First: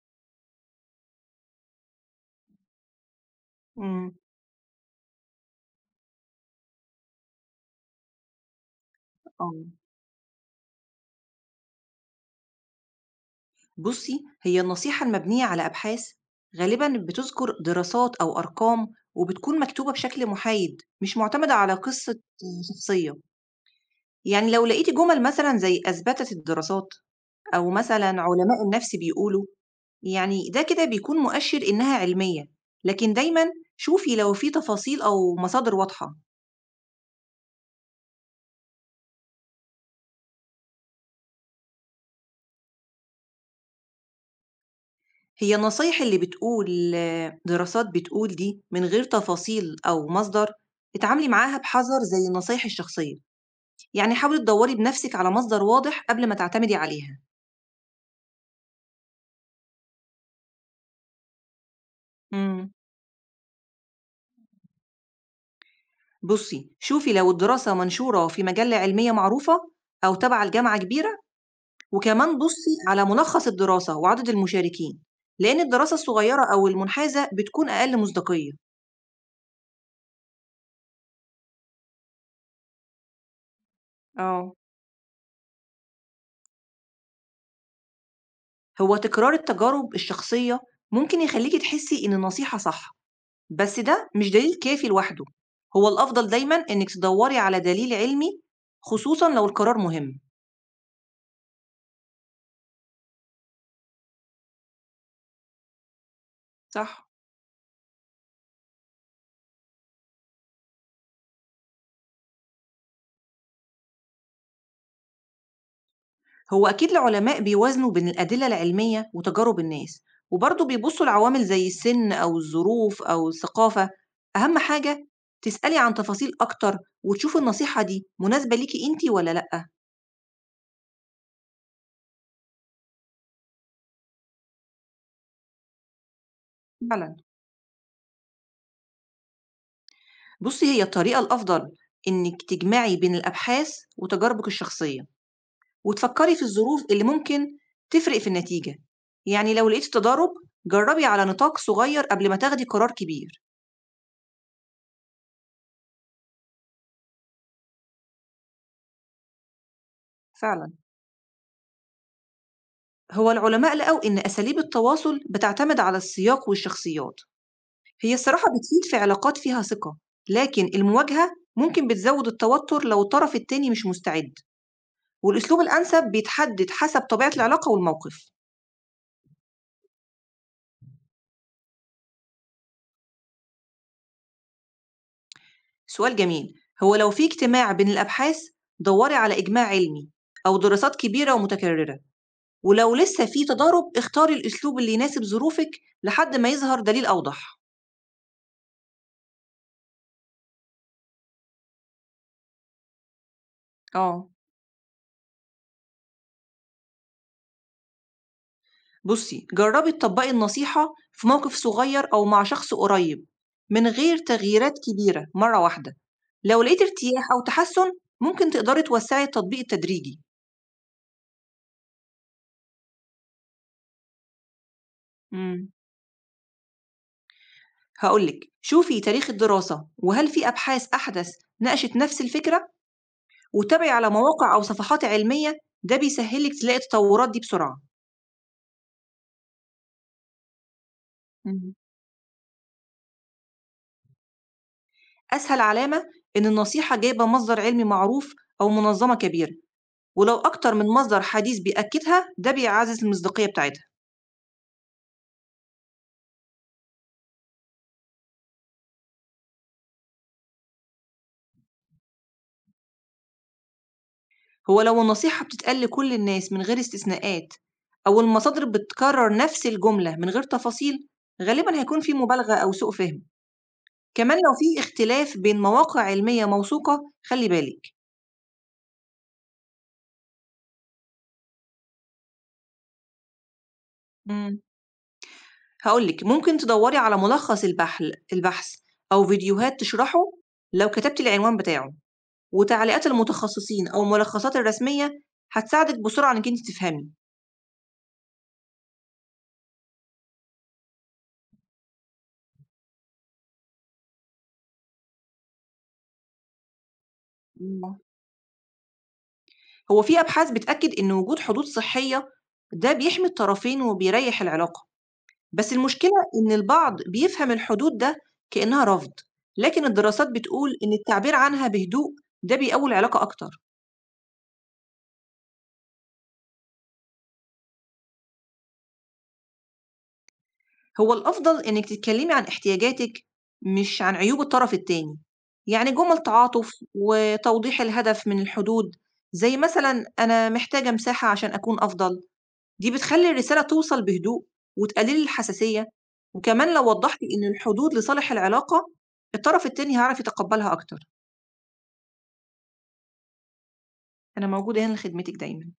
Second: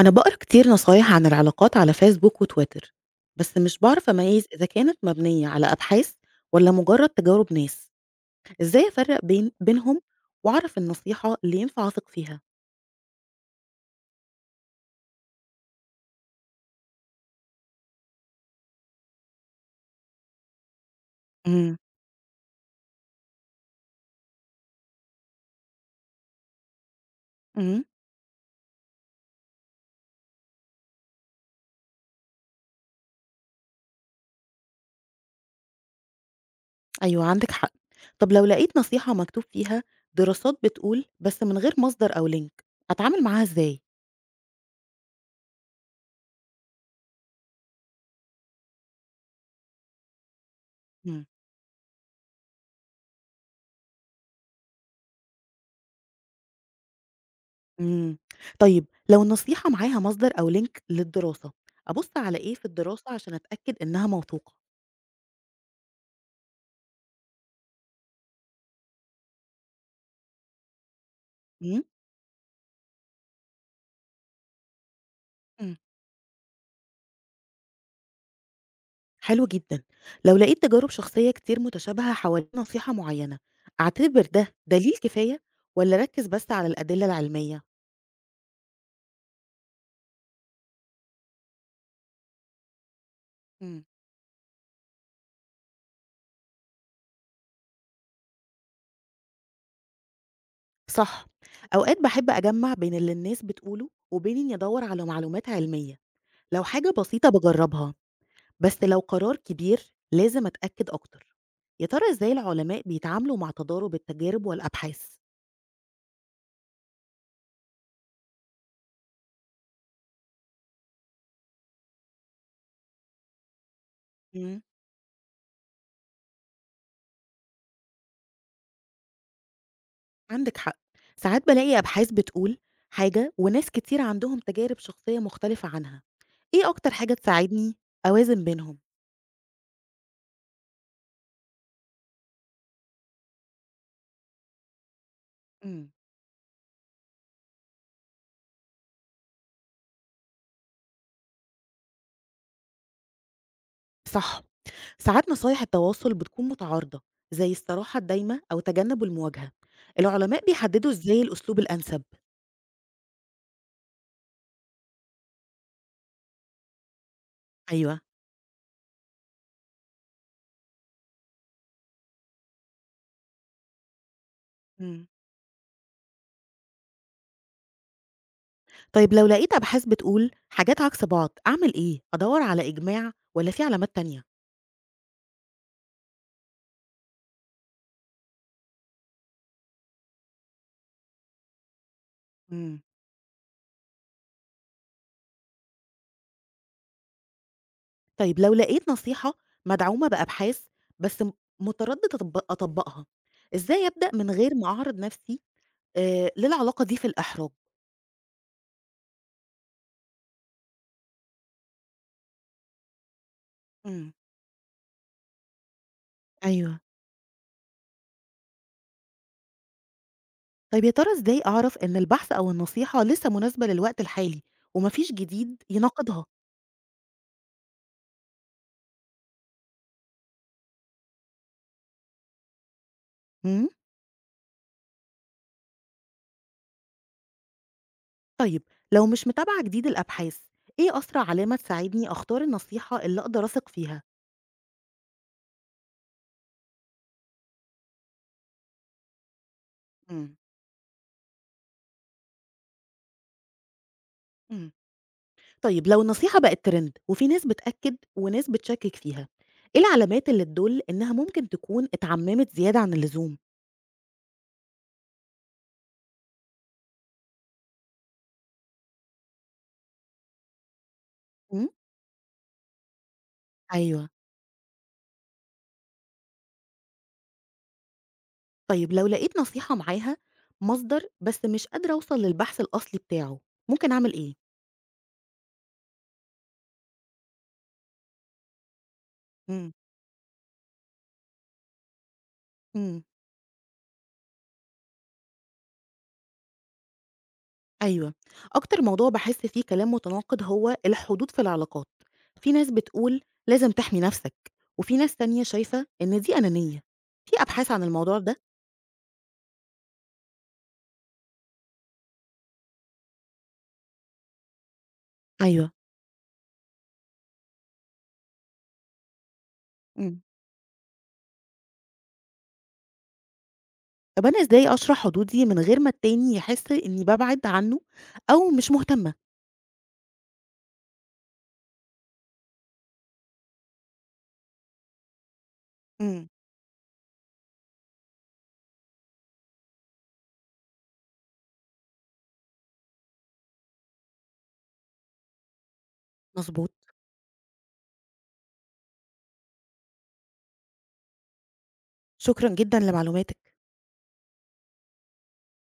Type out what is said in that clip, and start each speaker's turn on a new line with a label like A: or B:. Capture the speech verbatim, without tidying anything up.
A: أنا بقرا كتير نصايح عن العلاقات على فيسبوك وتويتر، بس مش بعرف
B: إمم،
A: أميز إذا كانت مبنية على أبحاث ولا مجرد تجارب ناس، إزاي أفرق بين
B: آه.
A: بينهم وأعرف النصيحة اللي ينفع أثق فيها؟
B: بُصّي، هي النصيحة المبنية على أبحاث غالبًا بتذكر دراسات أو أرقام وبتكون مكتوبة بشكل محايد، مش معتمدة على
A: امم
B: قصة شخصية. يعني لو لقيتِ جُمل مثلًا زي "أثبتت الدراسات" أو
A: امم
B: مثلًا "علماء النفس بيقولوا" يعني ده كده بيكون مؤشر إنها علمية. لكن دايمًا شوفي لو في تفاصيل أو مصادر واضحة.
A: أيوه عندك حق، طب لو لقيت نصيحة مكتوب فيها دراسات بتقول بس من غير مصدر أو لينك، أتعامل معاها إزاي؟
B: هي النصايح اللي بتقول آه، دراسات بتقول دي من غير تفاصيل أو مصدر اتعاملي معاها بحذر زي النصايح الشخصية، يعني حاولي تدوري بنفسك على مصدر واضح قبل ما تعتمدي عليها.
A: امم طيب لو النصيحة معاها مصدر أو لينك للدراسة، أبص على إيه في
B: مم.
A: الدراسة عشان أتأكد إنها موثوقة؟
B: بصي شوفي لو الدراسة منشورة في مجلة علمية معروفة أو تبع الجامعة كبيرة،
A: امم
B: وكمان بصي على ملخص الدراسة وعدد المشاركين لأن الدراسة الصغيرة أو المنحازة بتكون أقل مصداقية.
A: حلو جدًا. لو لقيت تجارب شخصية كتير متشابهة حوالين نصيحة معينة، أعتبر ده
B: اه
A: دليل كفاية والّا أركز بس على الأدلة العلمية؟
B: هو تكرار التجارب الشخصية ممكن يخليكي تحسي إن النصيحة صح، بس
A: امم.
B: ده مش دليل كافي لوحده. هو الأفضل دايمًا إنِّك تدوّري على دليل علمي، خصوصًا لو القرار مهم.
A: صح، أوقات باحب أجمّع بين اللي الناس بتقوله وبين إني أدوّر على معلومات علمية، لو حاجة
B: صح.
A: بسيطة باجرّبها، بس لو قرار كبير لازم أتأكد أكتر. يا ترى إزاي العلماء بيتعاملوا مع تضارب التجارب والأبحاث؟
B: هو أكيد العلماء بيوازنوا بين الأدلة العلمية وتجارب الناس، وبرضه بيبصوا لعوامل زي السن أو الظروف أو الثقافة. أهم
A: امم.
B: حاجة تسألي عن تفاصيل أكتر وتشوفي النصيحة دي مناسبة ليكِ أنتِ والّا لأ.
A: عندِك حق، ساعات بالاقي أبحاث بتقول حاجة وناس كتير عندهم تجارب شخصية مختلفة عنها. إيه
B: إمم.
A: أكتر حاجة
B: فعلًا،
A: تساعدني أوازن بينهم؟
B: بُصّي هي الطريقة الأفضل إنِّك تجمعي بين الأبحاث وتجاربِك الشخصية.
A: إمم.
B: وتفكّري في الظروف اللي ممكن تفرق في النتيجة، يعني لو لقيتِ تضارب جرّبي على نطاق صغير قبل ما تاخدي قرار كبير.
A: صح، ساعات نصايح التواصل بتكون متعارضة، زي الصراحة الدايمة أو تجنب المواجهة، العلماء
B: فعلًا.
A: بيحددوا إزاي الأسلوب الأنسب؟
B: هو العلماء لقوا إن أساليب التواصل بتعتمد على السياق والشخصيات،
A: أيوه،
B: هي الصراحة بتفيد في علاقات فيها ثقة، لكن المواجهة ممكن بتزوّد التوتر لو الطرف التاني مش مستعد،
A: إمم.
B: والأسلوب الأنسب بيتحدد حسب طبيعة العلاقة والموقف.
A: طيب لو لقيت أبحاث بتقول حاجات عكس بعض أعمل إيه؟ أدوّر على إجماع والّا في علامات تانية؟
B: سؤال جميل، هو لو في اجتماع بين الأبحاث دوري على إجماع علمي أو دراسات كبيرة ومتكررة.
A: إمم.
B: ولو لسه في تضارب، اختاري الأسلوب اللي يناسب ظروفِك لحد ما يظهر دليل أوضح.
A: طيب لو لقيت نصيحة مدعومة بأبحاث بس م متردد أطب أطبّقها، إزاي أبدأ
B: آه.
A: من غير ما أعرض نفسي آآ للعلاقة دي في الإحراج؟
B: بُصّي، جرّبي تطبّقي النصيحة في موقف صغير أو مع شخص قريب من
A: إمم.
B: غير تغييرات كبيرة مرّة واحدة، لو
A: أيوه.
B: لقيتِ ارتياح أو تحسُّن ممكن تقدري توسّعي التطبيق التدريجي.
A: طيب يا ترى إزاي أعرف إن البحث أو النصيحة لسه مناسبة للوقت الحالي وما فيش جديد
B: إمم.
A: يناقضها؟
B: هاقول لِك، شوفي تاريخ الدراسة وهل في أبحاث أحدث ناقشت نفس الفكرة،
A: إمم،
B: واتابعي على مواقع أو صفحات علمية، ده بيسهّل لِك تلاقي التطورات دي بسرعة.
A: طيب لو مش متابعة جديد الأبحاث، إيه أسرع علامة
B: إمم.
A: تساعدني أختار النصيحة اللي أقدر أثق فيها؟
B: أسهل علامة إن النصيحة جايبة مصدر علمي معروف أو منظمة كبيرة،
A: إمم،
B: ولو أكتر من مصدر حديث بيأكدها ده بيعزز المصداقية بتاعتها.
A: إمم، طيب لو النصيحة بقت ترند وفي ناس بتأكد وناس بتشكك فيها، إيه العلامات اللي تدل إنها ممكن تكون اتعممت زيادة عن اللزوم؟
B: هو لو النصيحة بتتقال لكل الناس من غير استثناءات أو المصادر بتكرر نفس الجملة من غير تفاصيل
A: إمم،
B: غالبا هيكون في مبالغة أو سوء فهم.
A: أيوه،
B: كمان لو في اختلاف بين مواقع علمية موثوقة خلي بالك.
A: طيب لو لقيت نصيحة معاها مصدر بس مش قادرة أوصل للبحث الأصلي بتاعه، ممكن أعمل إيه؟
B: مم. هقولك ممكن تدوري على ملخص البحل البحث أو
A: إمم،
B: فيديوهات تشرحه، لو كتبت العنوان بتاعه
A: إمم.
B: وتعليقات المتخصصين أو الملخصات الرسمية هتساعدِك بسرعة إنِّك أنتِ تفهمي.
A: أيوه. أكتر موضوع باحس فيه كلام متناقض هو الحدود في العلاقات. في ناس بتقول لازم تحمي نَفْسك، وفي ناس تانية شايفة إن دي أنانية. في أبحاث عن
B: إمم.
A: الموضوع ده؟
B: هو في أبحاث بتأكد إن وجود حدود صحية ده بيحمي الطرفين وبيريّح العلاقة،
A: أيوه.
B: بس المشكلة إن البعض بيفهم الحدود ده كإنها رفض، لكن
A: إمم.
B: الدراسات بتقول إن التعبير عنها بهدوء ده بيقوي العلاقة أكتر.
A: طب أنا إزاي أشرح حدودي من غير ما التاني يحس إنّي بابعد عنّه أو مش مهتمة؟
B: هو الأفضل إنِّك تتكلّمي عن احتياجاتِك مش عن عيوب الطرف التاني، يعني جُمل
A: إمم.
B: تعاطف وتوضيح الهدف من الحدود، زي مثلًا أنا محتاجة مساحة عشان أكون أفضل، دي بتخلّي الرسالة توصل بهدوء وتقلّل الحساسية،
A: مضبوط.
B: وكمان لو وضّحتِ إن الحدود لصالح العلاقة، الطرف التاني هيعرف يتقبّلها أكتر.
A: شكرًا جدًا لمعلوماتك.
B: أنا موجودة هنا لخدمتِك دايمًا.